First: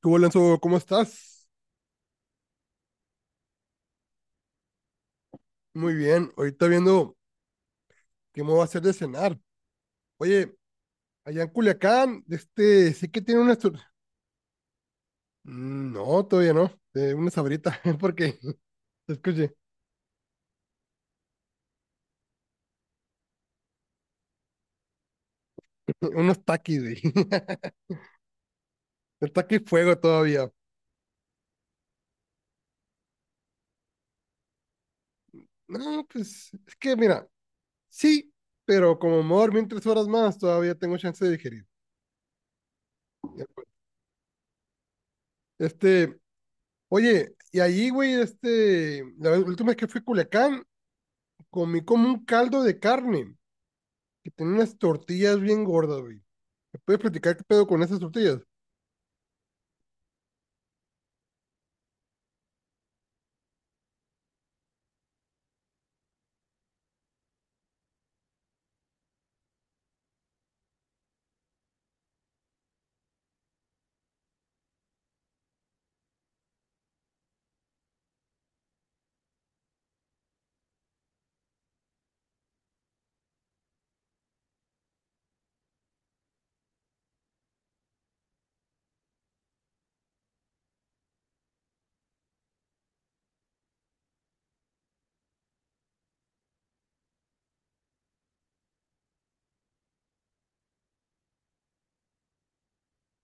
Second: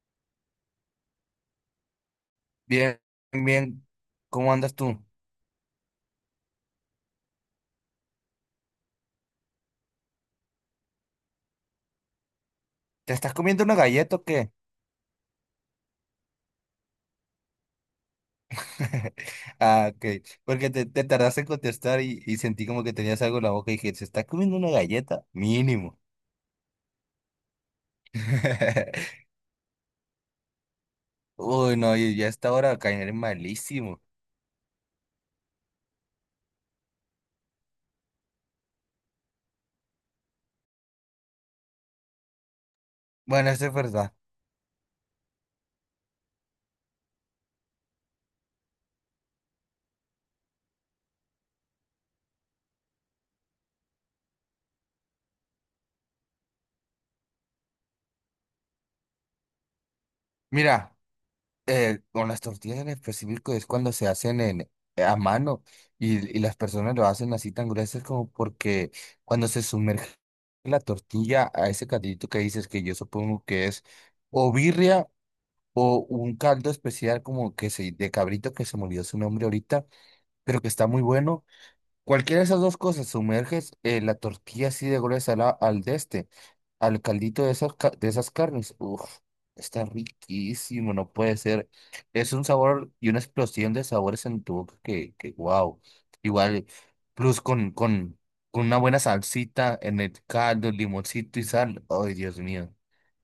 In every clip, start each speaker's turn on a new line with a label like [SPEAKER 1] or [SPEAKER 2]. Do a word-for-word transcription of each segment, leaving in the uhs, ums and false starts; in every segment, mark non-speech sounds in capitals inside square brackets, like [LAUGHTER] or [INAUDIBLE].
[SPEAKER 1] Tú, Alonso, ¿cómo estás?
[SPEAKER 2] Bien, bien, ¿cómo andas tú?
[SPEAKER 1] Muy bien. Ahorita viendo qué me va a hacer de cenar. Oye, allá en Culiacán, este, sé
[SPEAKER 2] ¿Te
[SPEAKER 1] que
[SPEAKER 2] estás
[SPEAKER 1] tiene unas...
[SPEAKER 2] comiendo una
[SPEAKER 1] tur-
[SPEAKER 2] galleta o qué?
[SPEAKER 1] Mm, No, todavía no. Eh, una sabrita, [LAUGHS] porque,
[SPEAKER 2] [LAUGHS]
[SPEAKER 1] escuche,
[SPEAKER 2] Ah, ok, porque te, te tardaste en contestar y, y sentí como que tenías algo en la boca y dije, ¿se está comiendo una galleta? Mínimo.
[SPEAKER 1] unos taquis, güey. [LAUGHS]
[SPEAKER 2] [LAUGHS]
[SPEAKER 1] El taqui fuego todavía.
[SPEAKER 2] Uy, no, y ya a esta hora caeré malísimo.
[SPEAKER 1] No, pues, es que mira, sí, pero como me voy a dormir tres horas más, todavía tengo chance de digerir.
[SPEAKER 2] Bueno, eso es verdad.
[SPEAKER 1] Este, Oye, y allí, güey, este, la vez- la última vez que fui a Culiacán, comí como un caldo de carne que tenía unas tortillas bien gordas, güey. ¿Me puedes platicar qué pedo con esas tortillas?
[SPEAKER 2] Mira. Eh, con las tortillas en específico es cuando se hacen en, eh, a mano y, y las personas lo hacen así tan gruesas como porque cuando se sumerge la tortilla a ese caldito que dices que yo supongo que es o birria o un caldo especial como que se, de cabrito que se me olvidó su nombre ahorita, pero que está muy bueno. Cualquiera de esas dos cosas, sumerges eh, la tortilla así de gruesa la- al de este, al caldito de esas, ca- de esas carnes. Uf, está riquísimo, no puede ser. Es un sabor y una explosión de sabores en tu boca que, que wow. Igual, plus con, con, con una buena salsita en el caldo, limoncito y sal. Ay, Dios mío.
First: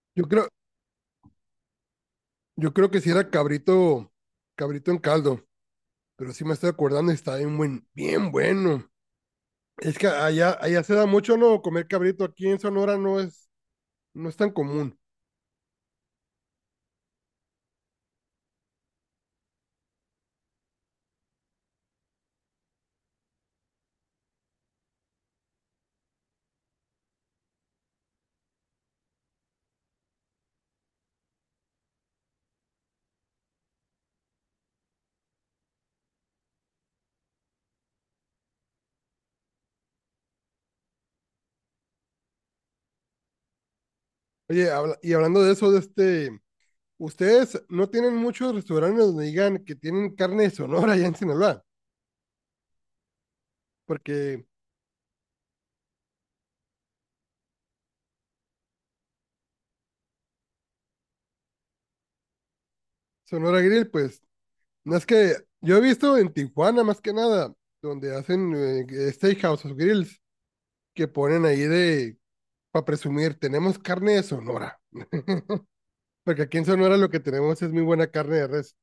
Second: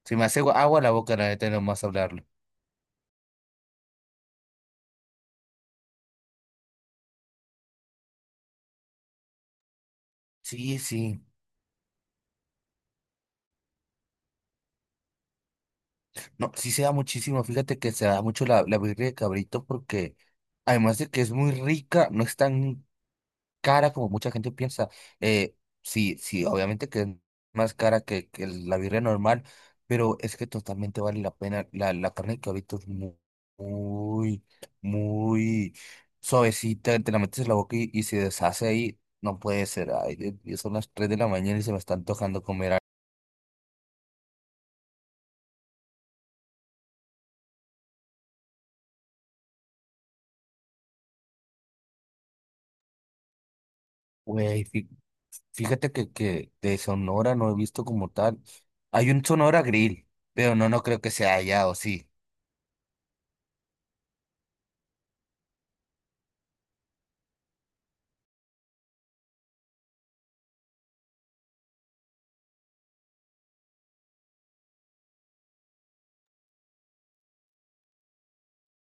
[SPEAKER 2] Se me
[SPEAKER 1] Yo
[SPEAKER 2] hace
[SPEAKER 1] creo,
[SPEAKER 2] agua agua la boca, la neta, nomás hablarlo.
[SPEAKER 1] yo creo que si era cabrito, cabrito en caldo, pero sí me estoy acordando y está bien buen, bien bueno. Es que allá,
[SPEAKER 2] Sí,
[SPEAKER 1] allá se da
[SPEAKER 2] sí.
[SPEAKER 1] mucho, ¿no? Comer cabrito aquí en Sonora no es, no es tan común.
[SPEAKER 2] No, sí se da muchísimo, fíjate que se da mucho la, la birria de cabrito porque además de que es muy rica, no es tan cara como mucha gente piensa. Eh, sí, sí, obviamente que es más cara que, que la birria normal, pero es que totalmente vale la pena. La, la carne de cabrito es mu- muy, muy, suavecita, te la metes en la boca y, y se deshace ahí. No puede ser, ay, Dios mío, son las tres de la mañana y se me está antojando comer algo.
[SPEAKER 1] Oye, habla- y hablando de eso, de este, ustedes no tienen muchos restaurantes donde digan que tienen carne de Sonora allá en Sinaloa, porque
[SPEAKER 2] Güey, fíjate que, que de Sonora no he visto como tal. Hay un Sonora Grill, pero no, no creo que sea allá, ¿o sí?
[SPEAKER 1] Sonora Grill, pues, no es que yo he visto en Tijuana más que nada, donde hacen eh, steakhouse o grills, que ponen ahí de, para presumir, tenemos carne de Sonora. [LAUGHS] Porque aquí en Sonora lo que tenemos es muy buena carne de res.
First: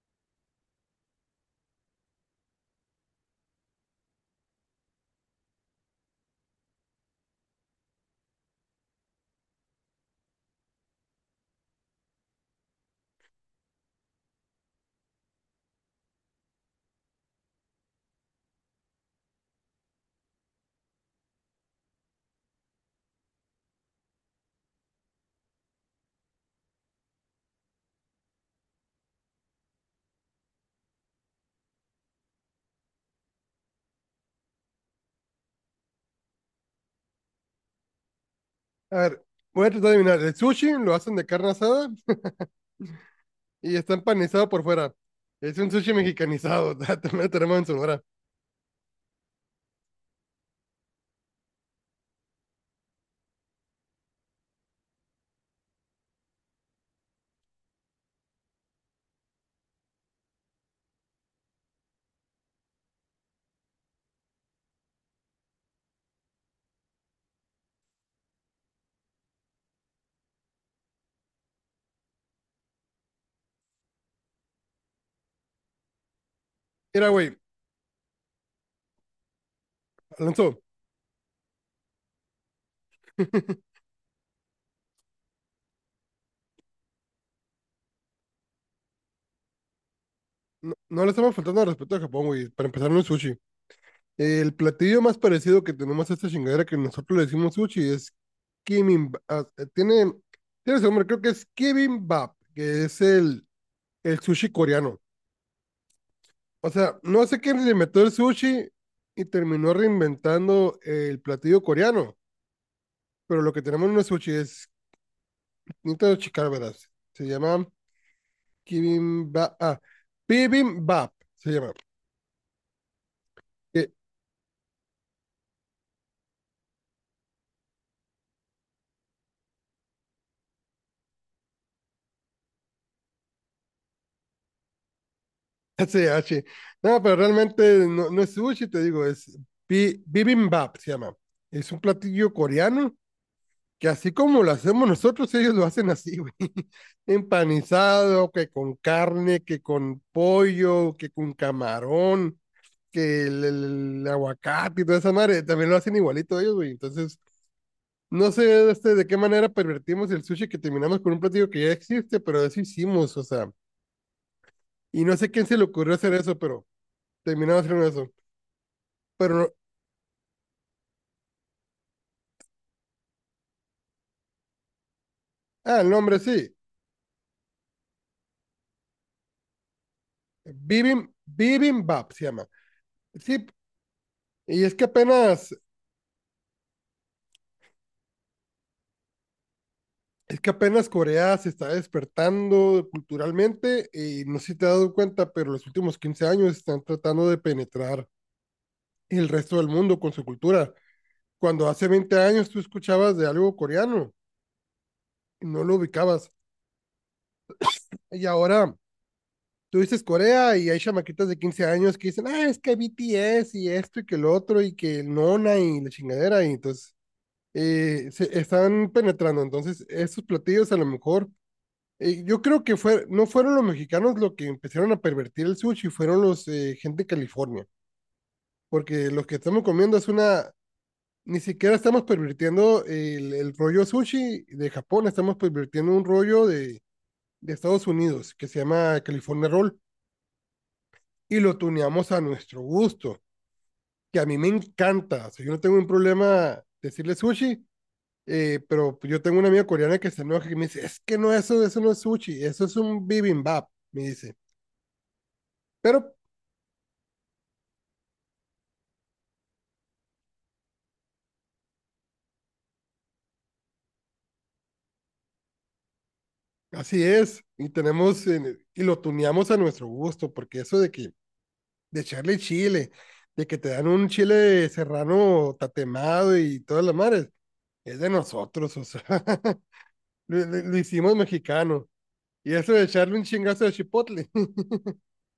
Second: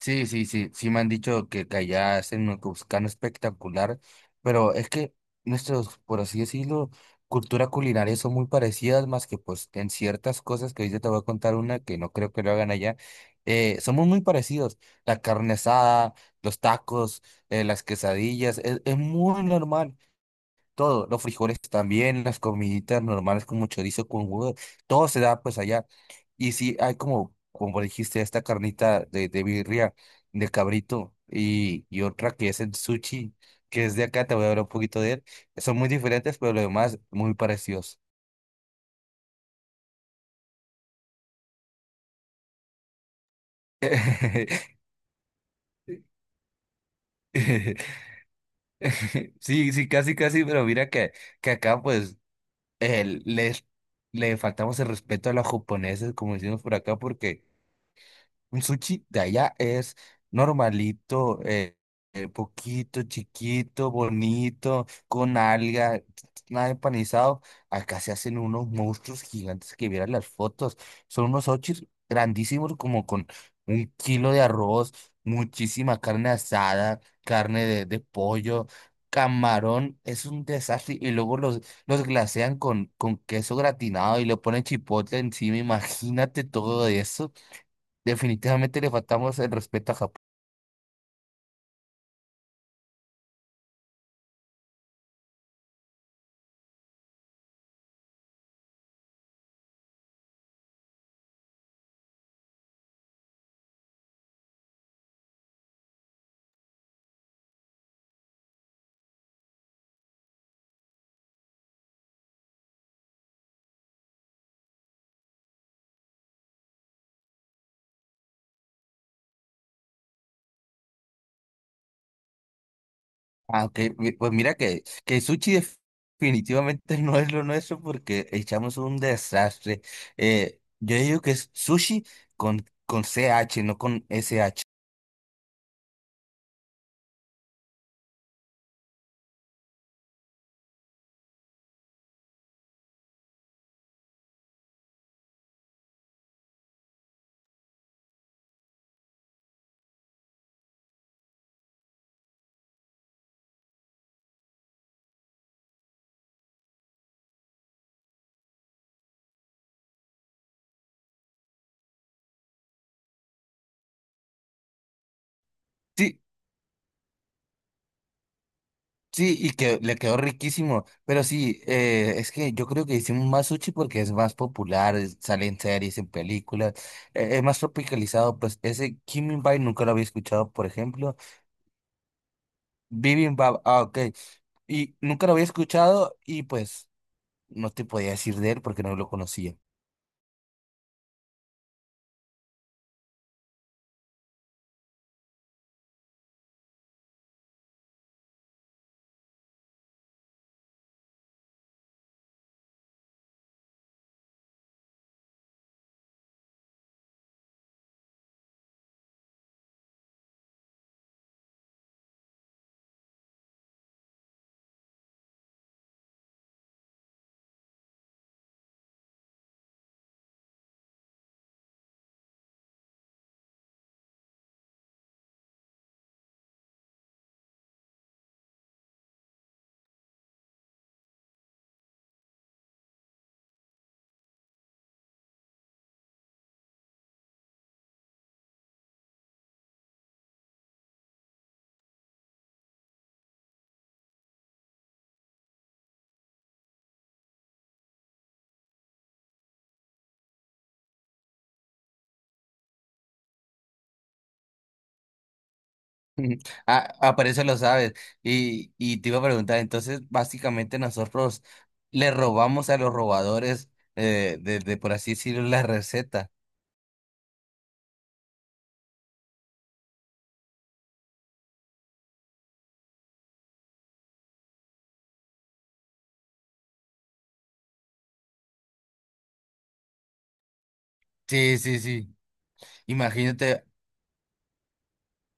[SPEAKER 2] Sí, sí, sí, sí me han dicho que, que allá hacen un cuscano espectacular, pero es que nuestros, por así decirlo, cultura culinaria son muy parecidas, más que pues en ciertas cosas que ahorita te voy a contar una que no creo que lo hagan allá, eh, somos muy parecidos, la carne asada, los tacos, eh, las quesadillas, es, es muy normal. Todo, los frijoles también, las comiditas normales como chorizo con huevo, todo se da pues allá. Y sí, hay como, como dijiste, esta carnita de, de birria, de cabrito, y, y otra que es el sushi, que es de acá, te voy a hablar un poquito de él. Son muy diferentes, pero lo demás muy parecidos.
[SPEAKER 1] A ver, voy a tratar de adivinar. El sushi lo hacen de carne asada y está empanizado por
[SPEAKER 2] [LAUGHS]
[SPEAKER 1] fuera. Es un sushi mexicanizado, [LAUGHS] también lo tenemos en Sonora.
[SPEAKER 2] Sí, sí, casi, casi, pero mira que, que acá pues el- les, le faltamos el respeto a los japoneses, como decimos por acá, porque... Un sushi de allá es normalito, eh, eh, poquito, chiquito, bonito, con alga, nada empanizado. Acá se hacen unos monstruos gigantes que vieran las fotos. Son unos sushis grandísimos, como con un kilo de arroz, muchísima carne asada,
[SPEAKER 1] Mira, güey,
[SPEAKER 2] carne de, de pollo, camarón. Es un
[SPEAKER 1] Alonso,
[SPEAKER 2] desastre. Y luego los, los glasean con, con queso
[SPEAKER 1] [LAUGHS]
[SPEAKER 2] gratinado y le ponen chipotle encima. Imagínate todo eso. Definitivamente le faltamos el respeto a Japón.
[SPEAKER 1] no, no le estamos faltando al respeto a Japón, güey, para empezar no es sushi. El platillo más parecido que tenemos a esta chingadera que nosotros le decimos sushi es Kimbap. ah, eh, Tiene, tiene su nombre, creo que es Kimbap, que es el, el sushi coreano. O sea, no sé quién le inventó el sushi y terminó reinventando el platillo coreano, pero lo que tenemos no es sushi, es necesito checar, verás. Se llama Kimbap, ah, Bibimbap, se llama. eh,
[SPEAKER 2] Aunque, mi- pues mira que, que el sushi def- definitivamente [LAUGHS] no es lo nuestro porque echamos un desastre. Eh, yo digo que es sushi con, con ce hache, no con ese hache.
[SPEAKER 1] [LAUGHS] S h. No, pero realmente no, no es sushi, te digo, es bi- Bibimbap, se llama. Es un platillo coreano que así como lo hacemos nosotros, ellos lo hacen así, güey. [LAUGHS] Empanizado, que con carne, que con pollo, que con camarón, que el, el el aguacate y toda esa madre, también lo hacen igualito ellos, güey. Entonces, no sé este, de qué manera pervertimos el sushi que terminamos con un platillo que ya existe, pero eso hicimos, o sea. Y no sé quién se le ocurrió hacer
[SPEAKER 2] Sí,
[SPEAKER 1] eso, pero terminamos haciendo eso. Pero,
[SPEAKER 2] sí,
[SPEAKER 1] no-
[SPEAKER 2] y que le quedó riquísimo. Pero sí, eh, es que yo creo que hicimos más sushi porque es más popular, es- sale en
[SPEAKER 1] ah, el
[SPEAKER 2] series, en
[SPEAKER 1] nombre sí.
[SPEAKER 2] películas, eh, es más tropicalizado. Pues ese Kimbap nunca lo había escuchado, por
[SPEAKER 1] Bibim,
[SPEAKER 2] ejemplo.
[SPEAKER 1] Bibimbap se llama. Sí,
[SPEAKER 2] Bibimbap, ah, ok.
[SPEAKER 1] y es que
[SPEAKER 2] Y nunca lo había
[SPEAKER 1] apenas
[SPEAKER 2] escuchado y pues no te podía decir de él porque no lo conocía.
[SPEAKER 1] es que apenas Corea se está despertando culturalmente y no sé si te has dado cuenta, pero los últimos quince años están tratando de penetrar el resto del mundo con su cultura. Cuando hace veinte años tú escuchabas de algo coreano y no lo ubicabas. Y ahora tú dices Corea y hay chamaquitas de quince años que dicen, ah, es que B T S y esto y que el otro y que el Nona y la chingadera. Y entonces eh, se están penetrando. Entonces, esos platillos a lo mejor Eh, yo creo que fue, no fueron los mexicanos los que empezaron a pervertir el sushi, fueron los eh, gente de California, porque los que estamos comiendo es una, ni siquiera estamos pervirtiendo el, el rollo sushi de Japón, estamos pervirtiendo un rollo de, de Estados Unidos que se llama California Roll y lo tuneamos a nuestro gusto, que a mí me encanta, o sea, yo no tengo un problema decirle sushi, eh, pero yo tengo una amiga coreana que se enoja y me dice, es que no, eso, eso no es sushi, eso es un bibimbap, me dice. Pero
[SPEAKER 2] [LAUGHS] Ujú. Ah, ah, por eso lo sabes. Y, y te iba a preguntar, entonces básicamente nosotros le robamos a los robadores eh, de, de, por así decirlo, la receta.
[SPEAKER 1] así es, y tenemos en- y lo tuneamos a nuestro gusto, porque eso de que de echarle chile, de que te dan un chile serrano tatemado y todas las madres, es de nosotros, o sea, [LAUGHS] lo, lo- lo hicimos
[SPEAKER 2] Sí, sí,
[SPEAKER 1] mexicano.
[SPEAKER 2] sí.
[SPEAKER 1] Y eso de echarle un chingazo
[SPEAKER 2] Imagínate.
[SPEAKER 1] de chipotle, [LAUGHS]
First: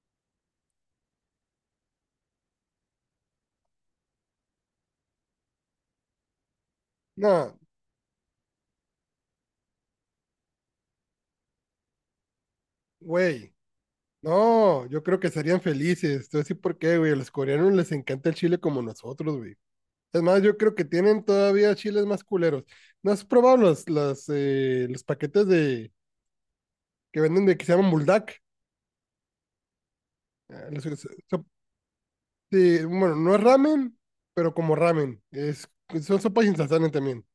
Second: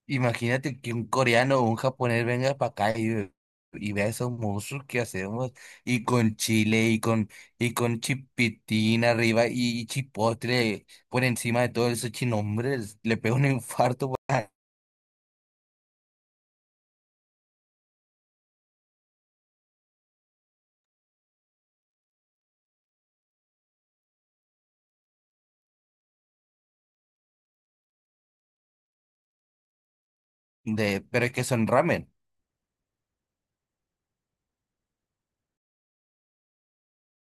[SPEAKER 2] Imagínate que un coreano o un japonés venga para acá y, ve- y vea esos monstruos que hacemos, y con chile, y con,
[SPEAKER 1] no,
[SPEAKER 2] y con chipitín arriba, y, y chipotle por encima de todos esos chinombres, le pega un
[SPEAKER 1] güey,
[SPEAKER 2] infarto, pa-
[SPEAKER 1] no, yo creo que serían felices. Te voy a decir por qué, güey, a los coreanos les encanta el chile como nosotros, güey. Es más, yo creo que tienen todavía chiles más culeros. ¿No has probado los, las, eh, los paquetes de que venden de que se llaman buldak. Eh, las-
[SPEAKER 2] de,
[SPEAKER 1] so-
[SPEAKER 2] pero es
[SPEAKER 1] so-
[SPEAKER 2] que son ramen.
[SPEAKER 1] sí, bueno, no es ramen, pero como ramen. Es, son sopas instantáneas también.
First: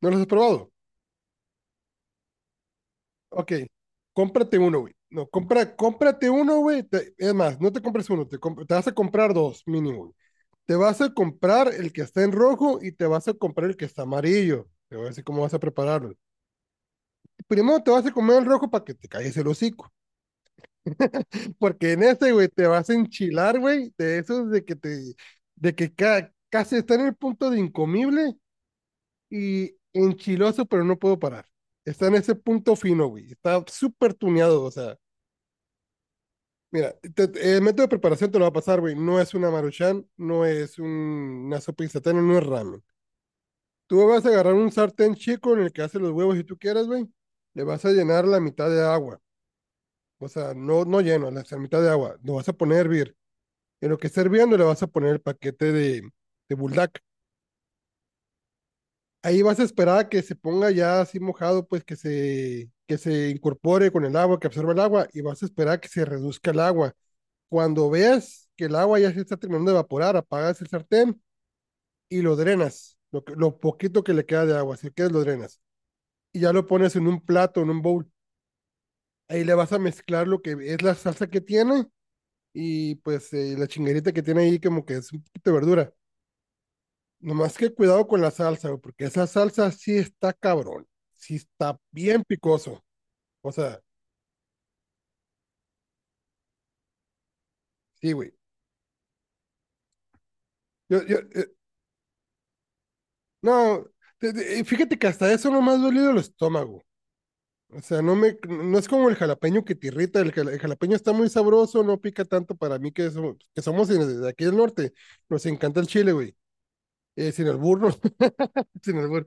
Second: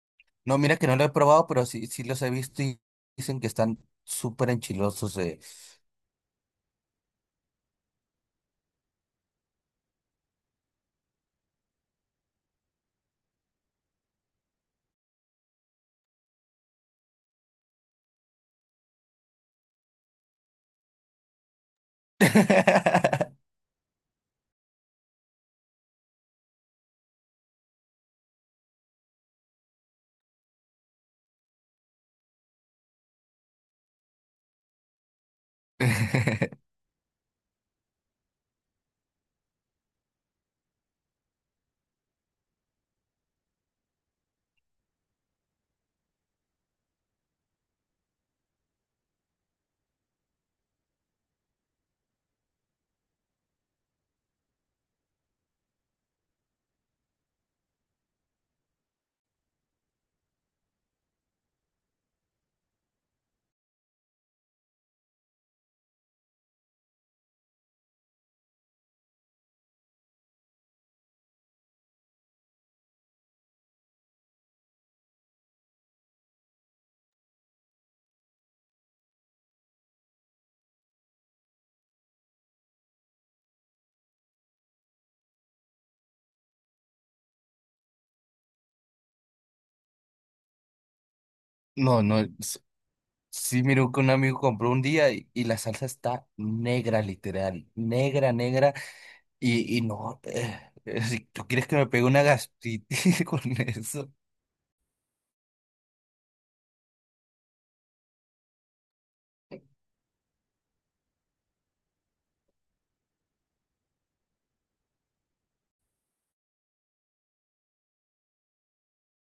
[SPEAKER 1] ¿No los has
[SPEAKER 2] No,
[SPEAKER 1] probado?
[SPEAKER 2] mira que no lo he probado, pero sí, sí los he visto y dicen que
[SPEAKER 1] Ok,
[SPEAKER 2] están súper
[SPEAKER 1] cómprate uno, güey.
[SPEAKER 2] enchilosos.
[SPEAKER 1] No,
[SPEAKER 2] eh.
[SPEAKER 1] compra, cómprate uno, güey. Te- Es más, no te compres uno, te, comp- te vas a comprar dos mínimo, güey. Te vas a comprar el que está en rojo y te vas a comprar el que está amarillo. Te voy a decir cómo vas a prepararlo. Primero te vas a comer el rojo para que te calles el hocico, porque en ese, güey, te vas a enchilar,
[SPEAKER 2] [LAUGHS]
[SPEAKER 1] güey, de esos de que te, de que ca- casi está en el punto de incomible y enchiloso, pero no puedo parar. Está en ese punto fino, güey. Está súper tuneado, o sea. Mira, te- te- el método de preparación te lo va a pasar, güey. No es una maruchan, no es un- una sopa instantánea, no es ramen. Tú vas a agarrar un sartén chico en el que haces los huevos si tú quieres, güey. Le vas a llenar la mitad de agua. O sea, no, no lleno, la la mitad de agua. Lo vas a poner a hervir. En lo que esté hirviendo le vas a poner el paquete de, de Buldak. Ahí vas a esperar a que se ponga ya así mojado, pues que se, que se incorpore con el agua, que absorba el agua, y vas a esperar a que se reduzca el agua. Cuando veas que el agua ya se está terminando de evaporar, apagas el sartén y lo drenas, lo, que- lo poquito que le queda de agua, si quieres lo drenas. Y ya lo pones en un plato, en un bowl. Ahí le vas a mezclar lo que es la salsa que tiene y pues eh, la chinguerita que tiene ahí como que es un poquito de verdura. Nomás que cuidado con la salsa, güey, porque esa salsa sí está cabrón. Sí está
[SPEAKER 2] No,
[SPEAKER 1] bien
[SPEAKER 2] no.
[SPEAKER 1] picoso. O
[SPEAKER 2] Sí,
[SPEAKER 1] sea,
[SPEAKER 2] miró que un amigo compró un día y, y la salsa está negra, literal,
[SPEAKER 1] sí,
[SPEAKER 2] negra,
[SPEAKER 1] güey.
[SPEAKER 2] negra, y, y no, eh,
[SPEAKER 1] Yo,
[SPEAKER 2] eh,
[SPEAKER 1] yo,
[SPEAKER 2] si
[SPEAKER 1] eh,
[SPEAKER 2] tú quieres que me pegue una gastritis [LAUGHS] con
[SPEAKER 1] no,
[SPEAKER 2] eso.
[SPEAKER 1] te- te- eh, fíjate que hasta eso no me ha dolido el estómago. O sea, no me, no es como el jalapeño que te irrita. El, jala- el jalapeño está muy sabroso, no pica tanto para mí que, somos- que somos en- de aquí del norte. Nos encanta el chile, güey. Eh, sin albur, no, [LAUGHS] sin albur.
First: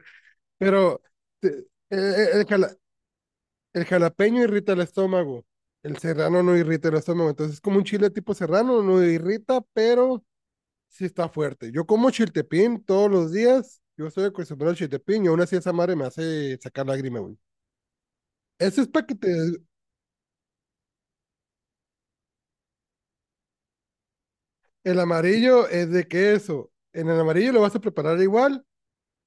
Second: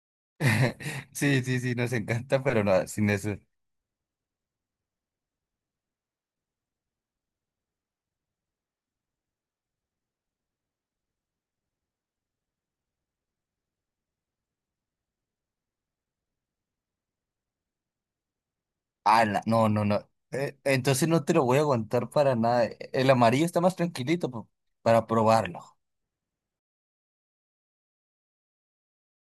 [SPEAKER 1] Pero
[SPEAKER 2] [LAUGHS] Sí,
[SPEAKER 1] te-
[SPEAKER 2] sí,
[SPEAKER 1] eh,
[SPEAKER 2] sí, nos
[SPEAKER 1] eh,
[SPEAKER 2] encanta,
[SPEAKER 1] el
[SPEAKER 2] pero
[SPEAKER 1] jala-
[SPEAKER 2] no, sin eso.
[SPEAKER 1] el jalapeño irrita el estómago. El serrano no irrita el estómago. Entonces es como un chile tipo serrano, no irrita, pero sí está fuerte. Yo como chiltepín todos los días. Yo estoy acostumbrado al chiltepín y aún así esa madre me hace sacar lágrima, güey. Ese es para que
[SPEAKER 2] Ah,
[SPEAKER 1] te...
[SPEAKER 2] la- no, no, no. Eh, entonces no te lo voy a aguantar para nada. eh, El amarillo está más tranquilito po-
[SPEAKER 1] el
[SPEAKER 2] para probarlo.
[SPEAKER 1] amarillo es de queso. En el amarillo lo vas a preparar igual.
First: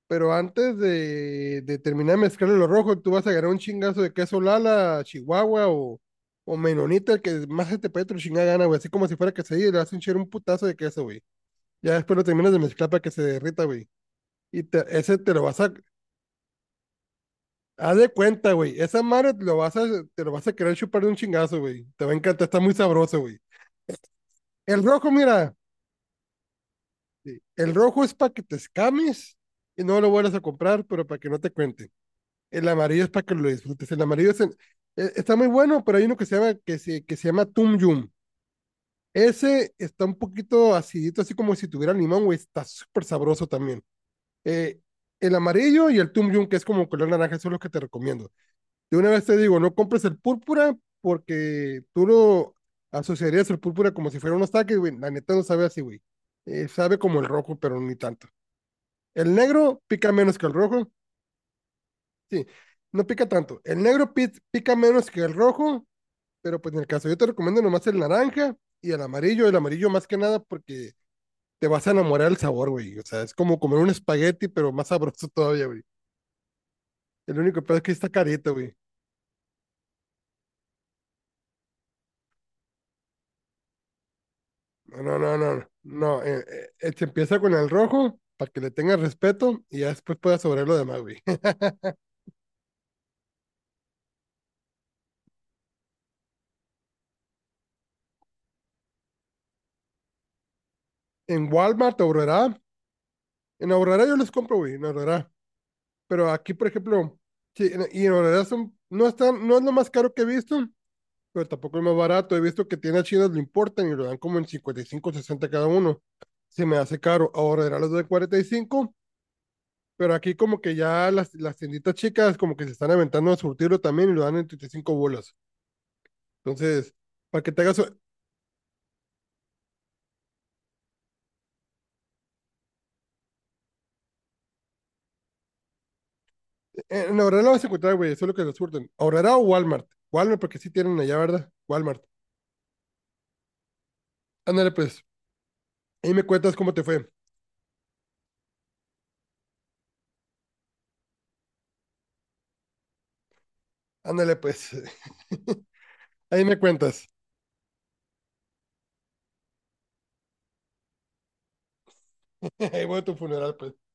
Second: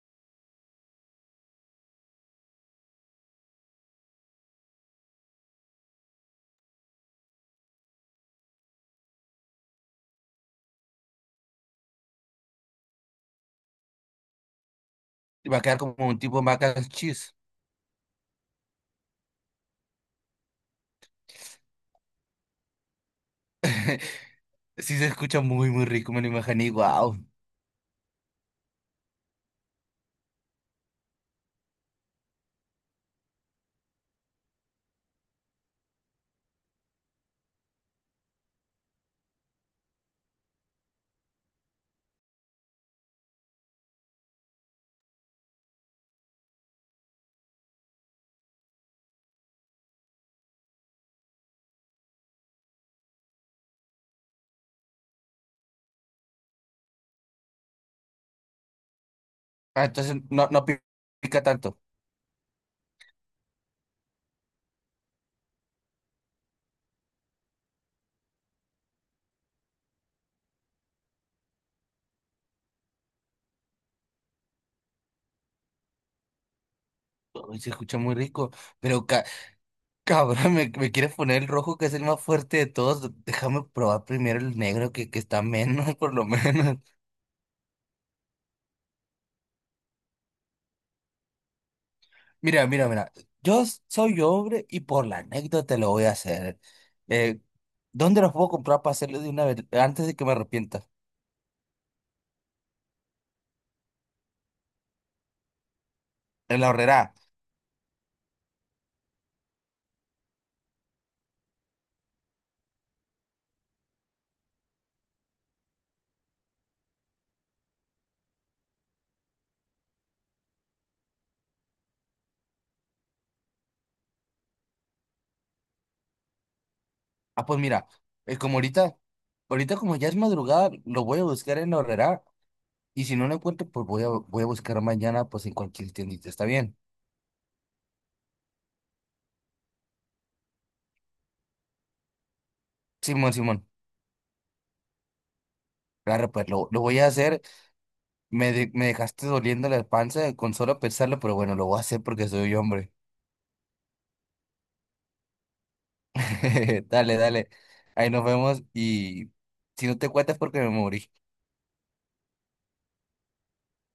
[SPEAKER 1] Pero antes de, de terminar de mezclarle lo rojo, tú vas a agarrar un chingazo de queso Lala, Chihuahua o, o Menonita, el que más se te pegue tu chingada gana, güey. Así como si fuera quesadilla, y le vas a hinchar un putazo de queso, güey. Ya después lo terminas de mezclar para que se derrita, güey. Y te- ese te lo
[SPEAKER 2] Y va
[SPEAKER 1] vas
[SPEAKER 2] a
[SPEAKER 1] a.
[SPEAKER 2] quedar como un tipo mac and cheese.
[SPEAKER 1] Haz de cuenta, güey. Esa madre te lo vas a, te lo vas a querer chupar de un chingazo, güey. Te va a encantar, está muy sabroso, güey.
[SPEAKER 2] [LAUGHS]
[SPEAKER 1] El
[SPEAKER 2] Sí, se
[SPEAKER 1] rojo,
[SPEAKER 2] escucha
[SPEAKER 1] mira.
[SPEAKER 2] muy, muy rico, me lo imaginé. Wow.
[SPEAKER 1] Sí. El rojo es para que te escames y no lo vuelvas a comprar, pero para que no te cuente. El amarillo es para que lo disfrutes. El amarillo es en- eh, está muy bueno, pero hay uno que se llama, que se, que se llama Tum Yum. Ese está un poquito acidito, así como si tuviera limón, güey. Está súper sabroso también. Eh, el amarillo y el Tum Yum, que es como color naranja, eso es lo que te recomiendo. De una vez te digo, no compres el púrpura porque tú lo asociarías el púrpura como si fuera unos taques, güey. La neta no sabe así, güey. Eh, sabe como el rojo, pero ni tanto. El negro
[SPEAKER 2] Ah,
[SPEAKER 1] pica
[SPEAKER 2] entonces
[SPEAKER 1] menos que
[SPEAKER 2] no,
[SPEAKER 1] el
[SPEAKER 2] no pi-
[SPEAKER 1] rojo.
[SPEAKER 2] pica tanto.
[SPEAKER 1] Sí, no pica tanto. El negro pit, pica menos que el rojo, pero pues en el caso yo te recomiendo nomás el naranja y el amarillo. El amarillo más que nada porque te vas a enamorar del sabor, güey. O sea, es como comer un espagueti, pero más sabroso [LAUGHS] todavía, güey. El
[SPEAKER 2] Uy,
[SPEAKER 1] único
[SPEAKER 2] se
[SPEAKER 1] peor es que
[SPEAKER 2] escucha
[SPEAKER 1] está
[SPEAKER 2] muy rico,
[SPEAKER 1] carito, güey.
[SPEAKER 2] pero ca- [LAUGHS] cabrón, me, me quieres poner el rojo que es el más fuerte de todos. Déjame probar primero el negro
[SPEAKER 1] No,
[SPEAKER 2] que,
[SPEAKER 1] no,
[SPEAKER 2] que
[SPEAKER 1] no,
[SPEAKER 2] está
[SPEAKER 1] no.
[SPEAKER 2] menos, [LAUGHS] por
[SPEAKER 1] No,
[SPEAKER 2] lo
[SPEAKER 1] eh, eh,
[SPEAKER 2] menos.
[SPEAKER 1] eh, se empieza con el rojo para que le tengas respeto y ya después puedas sobrar lo demás, güey. [LAUGHS]
[SPEAKER 2] Mira, mira, mira. Yo s- soy hombre y por la anécdota lo voy a hacer. Eh, ¿dónde los puedo comprar para hacerlo de una vez antes de que me arrepienta?
[SPEAKER 1] En Walmart, Aurora, en Aurora yo los compro, güey, en Aurora. Pero aquí,
[SPEAKER 2] En
[SPEAKER 1] por
[SPEAKER 2] la horrera.
[SPEAKER 1] ejemplo, sí, en- y en Aurora son, no, están, no es lo más caro que he visto, pero tampoco es más barato. He visto que tiendas chinas lo importan y lo dan como en cincuenta y cinco, sesenta cada uno. Se me hace caro. Ahora era los de cuarenta y cinco, pero aquí como que ya las, las tienditas chicas como que se están aventando a surtirlo también y lo dan en treinta y cinco bolas. Entonces, para
[SPEAKER 2] Ah,
[SPEAKER 1] que
[SPEAKER 2] pues
[SPEAKER 1] te hagas...
[SPEAKER 2] mira,
[SPEAKER 1] eh,
[SPEAKER 2] eh, como ahorita, ahorita como ya es madrugada, lo voy a buscar en la horrera y si no lo encuentro, pues voy a, voy a buscar mañana pues en cualquier tiendita. ¿Está bien?
[SPEAKER 1] en Aurora lo vas a encontrar, güey, eso es lo que lo surten. Aurora o Walmart. Walmart, porque sí tienen allá, ¿verdad? Walmart.
[SPEAKER 2] Simón, Simón.
[SPEAKER 1] Ándale pues, ahí me
[SPEAKER 2] Claro, pues
[SPEAKER 1] cuentas
[SPEAKER 2] lo,
[SPEAKER 1] cómo
[SPEAKER 2] lo
[SPEAKER 1] te
[SPEAKER 2] voy a
[SPEAKER 1] fue.
[SPEAKER 2] hacer. Me, de- me dejaste doliendo la panza con solo pensarlo, pero bueno, lo voy a hacer porque soy hombre.
[SPEAKER 1] Ándale pues, [LAUGHS] ahí me
[SPEAKER 2] [LAUGHS]
[SPEAKER 1] cuentas.
[SPEAKER 2] Dale, dale. Ahí nos vemos y si no te cuentas porque me morí.
[SPEAKER 1] [LAUGHS] Ahí voy a tu funeral pues.